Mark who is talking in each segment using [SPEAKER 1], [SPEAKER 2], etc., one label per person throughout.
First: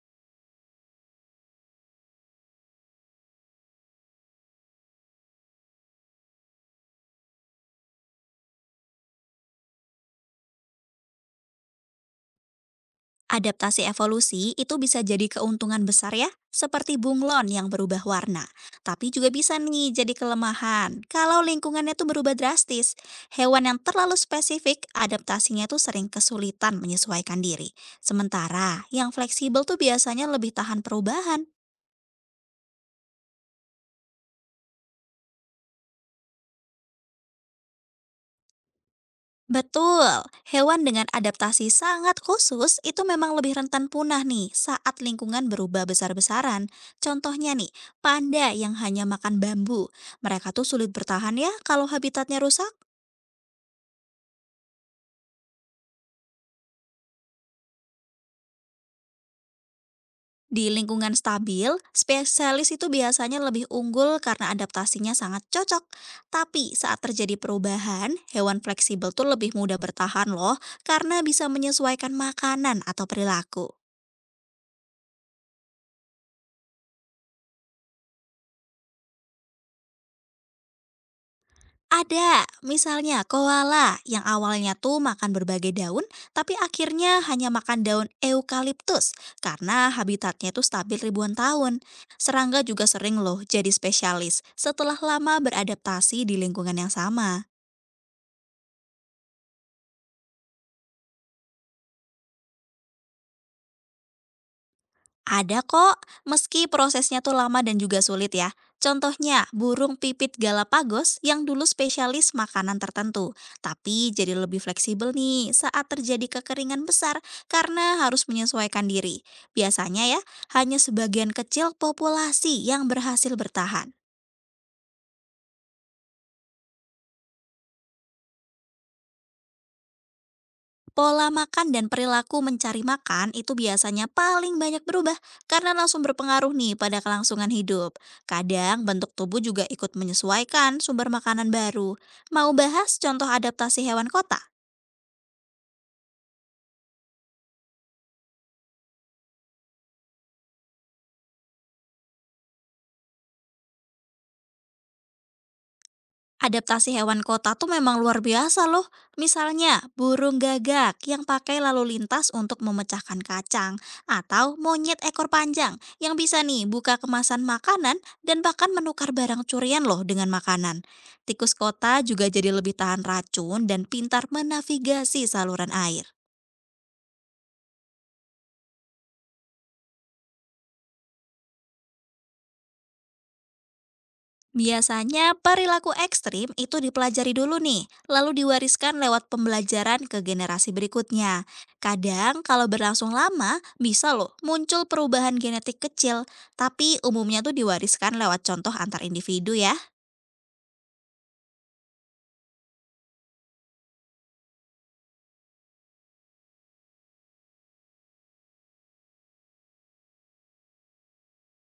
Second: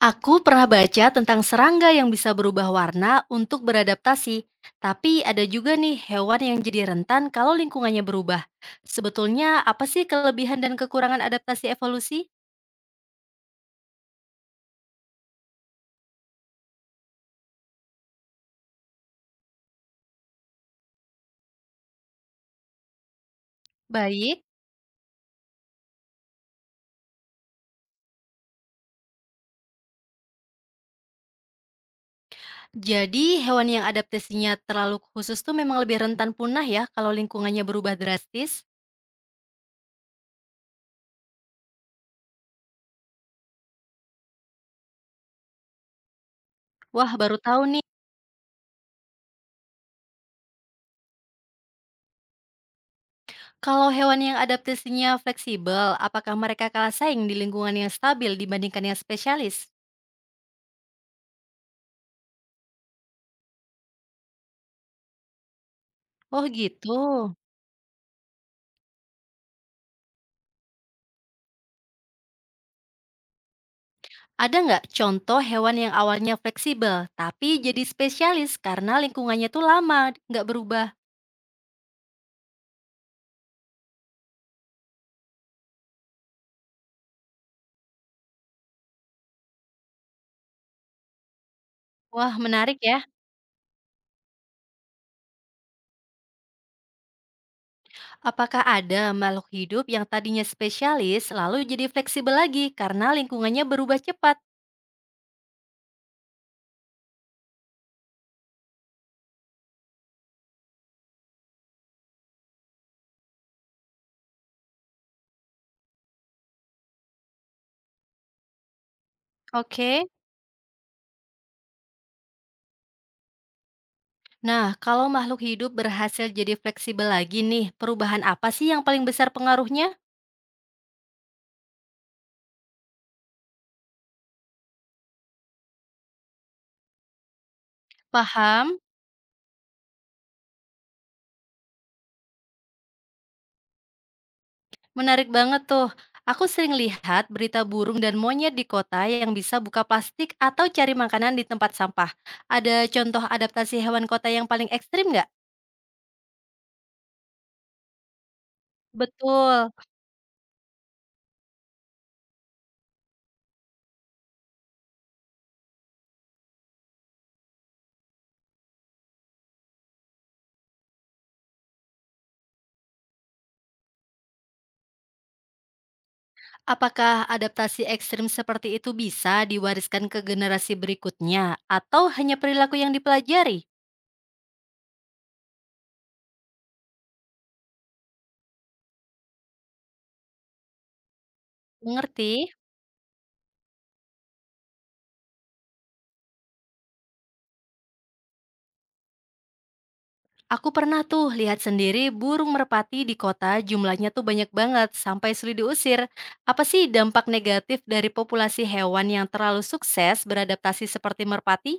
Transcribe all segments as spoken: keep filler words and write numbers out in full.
[SPEAKER 1] Aku pernah baca tentang serangga yang bisa berubah warna untuk beradaptasi, tapi ada juga nih hewan yang jadi rentan kalau lingkungannya berubah. Sebetulnya apa sih kelebihan dan kekurangan adaptasi evolusi?
[SPEAKER 2] Adaptasi evolusi itu bisa jadi keuntungan besar ya, seperti bunglon yang berubah warna. Tapi juga bisa nih jadi kelemahan. Kalau lingkungannya tuh berubah drastis, hewan yang terlalu
[SPEAKER 1] Baik,
[SPEAKER 2] spesifik adaptasinya tuh sering kesulitan menyesuaikan diri. Sementara yang fleksibel tuh biasanya lebih tahan perubahan.
[SPEAKER 1] jadi hewan yang adaptasinya terlalu khusus tuh memang lebih rentan punah ya kalau lingkungannya berubah drastis.
[SPEAKER 2] Betul, hewan dengan adaptasi sangat khusus itu memang lebih rentan punah nih saat lingkungan berubah besar-besaran.
[SPEAKER 1] Wah, baru
[SPEAKER 2] Contohnya
[SPEAKER 1] tahu
[SPEAKER 2] nih,
[SPEAKER 1] nih.
[SPEAKER 2] panda yang hanya makan bambu. Mereka tuh sulit bertahan ya kalau habitatnya rusak.
[SPEAKER 1] Kalau hewan yang adaptasinya fleksibel, apakah mereka kalah saing di lingkungan yang stabil dibandingkan yang spesialis?
[SPEAKER 2] Di lingkungan stabil, spesialis itu biasanya lebih unggul karena adaptasinya sangat cocok.
[SPEAKER 1] Oh
[SPEAKER 2] Tapi
[SPEAKER 1] gitu.
[SPEAKER 2] saat terjadi perubahan, hewan fleksibel tuh lebih mudah bertahan loh karena bisa menyesuaikan makanan atau perilaku.
[SPEAKER 1] Ada nggak contoh hewan yang awalnya fleksibel, tapi jadi spesialis karena lingkungannya tuh lama, nggak berubah?
[SPEAKER 2] Ada, misalnya koala yang awalnya tuh makan berbagai daun, tapi akhirnya hanya makan daun eukaliptus karena habitatnya tuh stabil ribuan tahun.
[SPEAKER 1] Wah,
[SPEAKER 2] Serangga
[SPEAKER 1] menarik
[SPEAKER 2] juga
[SPEAKER 1] ya.
[SPEAKER 2] sering loh jadi spesialis setelah lama beradaptasi di lingkungan yang sama.
[SPEAKER 1] Apakah ada makhluk hidup yang tadinya spesialis, lalu jadi fleksibel lagi karena lingkungannya berubah cepat?
[SPEAKER 2] Ada kok, meski prosesnya tuh lama dan juga sulit ya. Contohnya, burung pipit Galapagos yang dulu spesialis makanan tertentu, tapi jadi lebih fleksibel nih saat terjadi kekeringan besar karena harus menyesuaikan diri.
[SPEAKER 1] Oke.
[SPEAKER 2] Biasanya ya, hanya sebagian kecil populasi yang berhasil bertahan.
[SPEAKER 1] Nah, kalau makhluk hidup berhasil jadi fleksibel lagi nih, perubahan apa sih yang paling besar pengaruhnya?
[SPEAKER 2] Pola makan dan perilaku mencari makan itu biasanya paling banyak berubah karena langsung berpengaruh nih pada kelangsungan hidup.
[SPEAKER 1] Paham?
[SPEAKER 2] Kadang bentuk tubuh juga ikut menyesuaikan sumber makanan baru. Mau bahas contoh adaptasi hewan kota?
[SPEAKER 1] Menarik banget tuh. Aku sering lihat berita burung dan monyet di kota yang bisa buka plastik atau cari makanan di tempat sampah. Ada contoh adaptasi hewan kota yang paling ekstrim nggak?
[SPEAKER 2] Adaptasi hewan kota tuh memang luar biasa loh.
[SPEAKER 1] Betul.
[SPEAKER 2] Misalnya, burung gagak yang pakai lalu lintas untuk memecahkan kacang. Atau monyet ekor panjang yang bisa nih buka kemasan makanan dan bahkan menukar barang curian loh dengan makanan. Tikus kota juga jadi lebih tahan racun dan pintar menavigasi saluran air.
[SPEAKER 1] Apakah adaptasi ekstrim seperti itu bisa diwariskan ke generasi berikutnya atau hanya perilaku yang dipelajari?
[SPEAKER 2] Biasanya perilaku ekstrim itu dipelajari dulu nih, lalu diwariskan lewat pembelajaran ke generasi berikutnya. Kadang
[SPEAKER 1] Mengerti?
[SPEAKER 2] kalau berlangsung lama, bisa loh muncul perubahan genetik kecil, tapi umumnya tuh diwariskan lewat contoh antar individu ya.
[SPEAKER 1] Aku pernah tuh lihat sendiri burung merpati di kota jumlahnya tuh banyak banget sampai sulit diusir. Apa sih dampak negatif dari populasi hewan yang terlalu sukses beradaptasi seperti merpati?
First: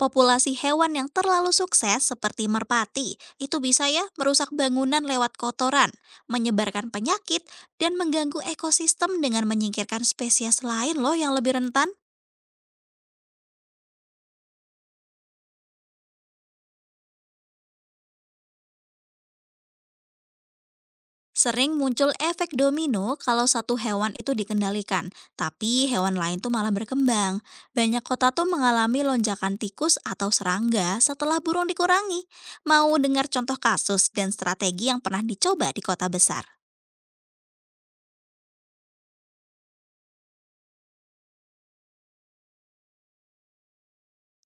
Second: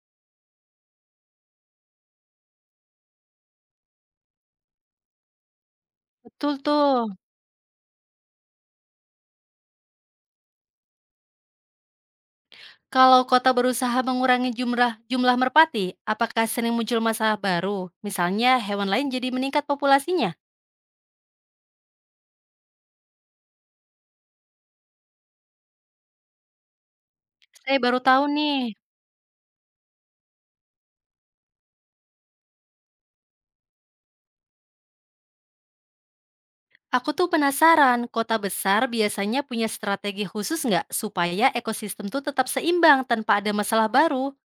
[SPEAKER 2] Populasi hewan yang terlalu sukses seperti merpati, itu bisa ya merusak bangunan lewat kotoran,
[SPEAKER 1] Betul
[SPEAKER 2] menyebarkan
[SPEAKER 1] tuh.
[SPEAKER 2] penyakit, dan mengganggu ekosistem dengan menyingkirkan spesies lain loh yang lebih rentan.
[SPEAKER 1] Kalau kota berusaha mengurangi jumlah jumlah merpati, apakah sering muncul masalah baru? Misalnya hewan lain jadi meningkat populasinya?
[SPEAKER 2] Sering muncul efek domino kalau satu hewan itu dikendalikan, tapi hewan lain tuh malah berkembang.
[SPEAKER 1] Saya baru
[SPEAKER 2] Banyak
[SPEAKER 1] tahu
[SPEAKER 2] kota tuh
[SPEAKER 1] nih.
[SPEAKER 2] mengalami lonjakan tikus atau serangga setelah burung dikurangi. Mau dengar contoh kasus dan strategi yang pernah dicoba di kota besar?
[SPEAKER 1] Aku tuh penasaran, kota besar biasanya punya strategi khusus nggak supaya ekosistem tuh tetap seimbang tanpa ada masalah baru?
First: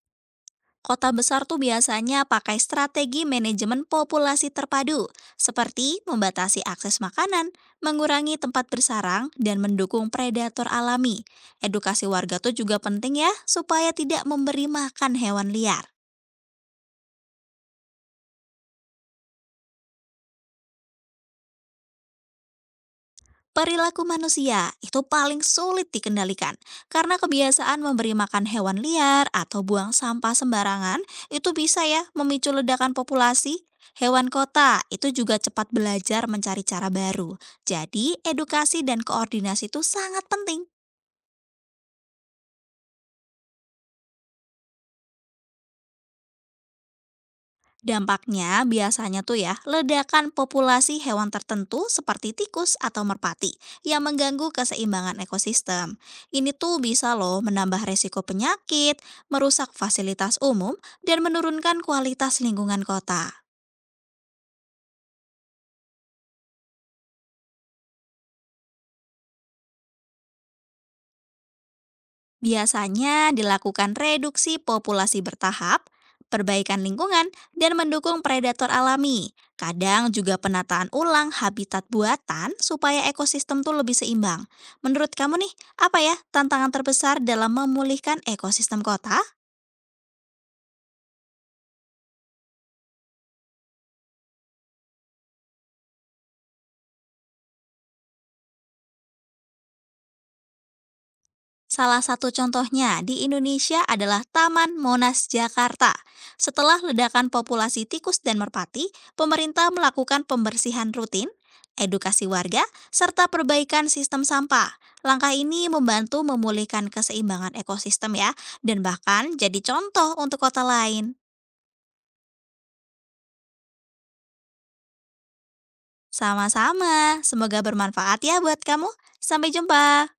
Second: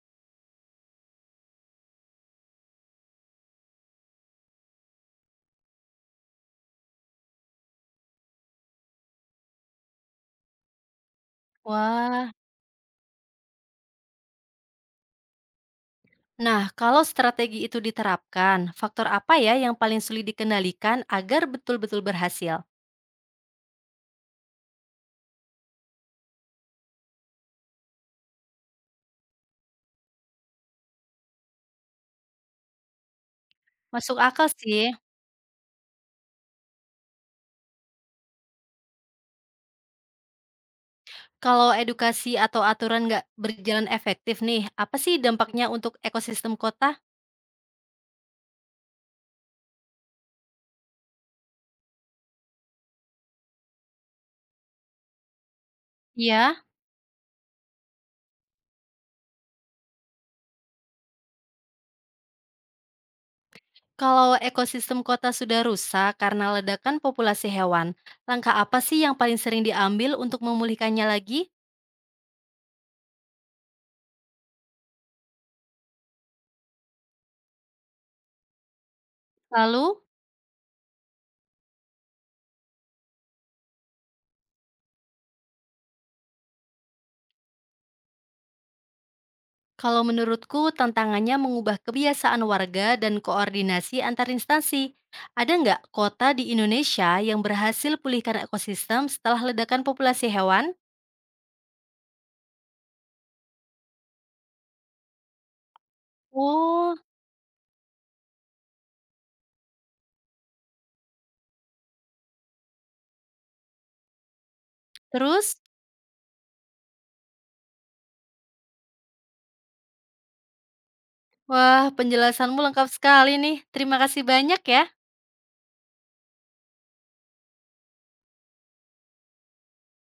[SPEAKER 2] Kota besar tuh biasanya pakai strategi manajemen populasi terpadu, seperti membatasi akses makanan, mengurangi tempat bersarang, dan mendukung predator alami. Edukasi
[SPEAKER 1] Wah,
[SPEAKER 2] warga tuh juga penting ya, supaya tidak memberi makan hewan liar.
[SPEAKER 1] nah kalau strategi itu diterapkan, faktor apa ya yang paling sulit dikendalikan agar betul-betul berhasil?
[SPEAKER 2] Perilaku manusia itu paling sulit dikendalikan karena kebiasaan memberi makan hewan liar atau buang sampah sembarangan itu bisa ya memicu ledakan populasi.
[SPEAKER 1] Masuk
[SPEAKER 2] Hewan
[SPEAKER 1] akal sih,
[SPEAKER 2] kota itu juga cepat belajar mencari cara baru. Jadi, edukasi dan koordinasi itu sangat penting.
[SPEAKER 1] kalau edukasi atau aturan nggak berjalan efektif nih, apa sih dampaknya untuk ekosistem kota?
[SPEAKER 2] Dampaknya biasanya tuh ya, ledakan populasi hewan tertentu seperti tikus atau merpati yang mengganggu keseimbangan ekosistem. Ini
[SPEAKER 1] Ya,
[SPEAKER 2] tuh bisa loh menambah resiko penyakit, merusak fasilitas umum, dan menurunkan kualitas lingkungan kota.
[SPEAKER 1] kalau ekosistem kota sudah rusak karena ledakan populasi hewan, langkah apa sih yang paling sering diambil untuk memulihkannya lagi?
[SPEAKER 2] Biasanya dilakukan reduksi populasi bertahap, perbaikan lingkungan, dan mendukung predator alami.
[SPEAKER 1] Lalu?
[SPEAKER 2] Kadang juga penataan ulang habitat buatan supaya ekosistem tuh lebih seimbang. Menurut kamu nih, apa ya tantangan terbesar dalam memulihkan ekosistem kota?
[SPEAKER 1] Kalau menurutku, tantangannya mengubah kebiasaan warga dan koordinasi antar instansi. Ada nggak kota di Indonesia yang berhasil pulihkan ekosistem setelah ledakan populasi hewan?
[SPEAKER 2] Salah satu contohnya di Indonesia adalah Taman Monas Jakarta. Setelah
[SPEAKER 1] Oh,
[SPEAKER 2] ledakan populasi tikus dan merpati, pemerintah melakukan pembersihan rutin, edukasi warga, serta perbaikan sistem sampah. Langkah
[SPEAKER 1] terus?
[SPEAKER 2] ini membantu memulihkan keseimbangan ekosistem ya, dan bahkan jadi contoh untuk kota lain.
[SPEAKER 1] Wah, penjelasanmu lengkap sekali nih. Terima kasih banyak ya.
[SPEAKER 2] Sama-sama, semoga bermanfaat ya buat kamu. Sampai jumpa.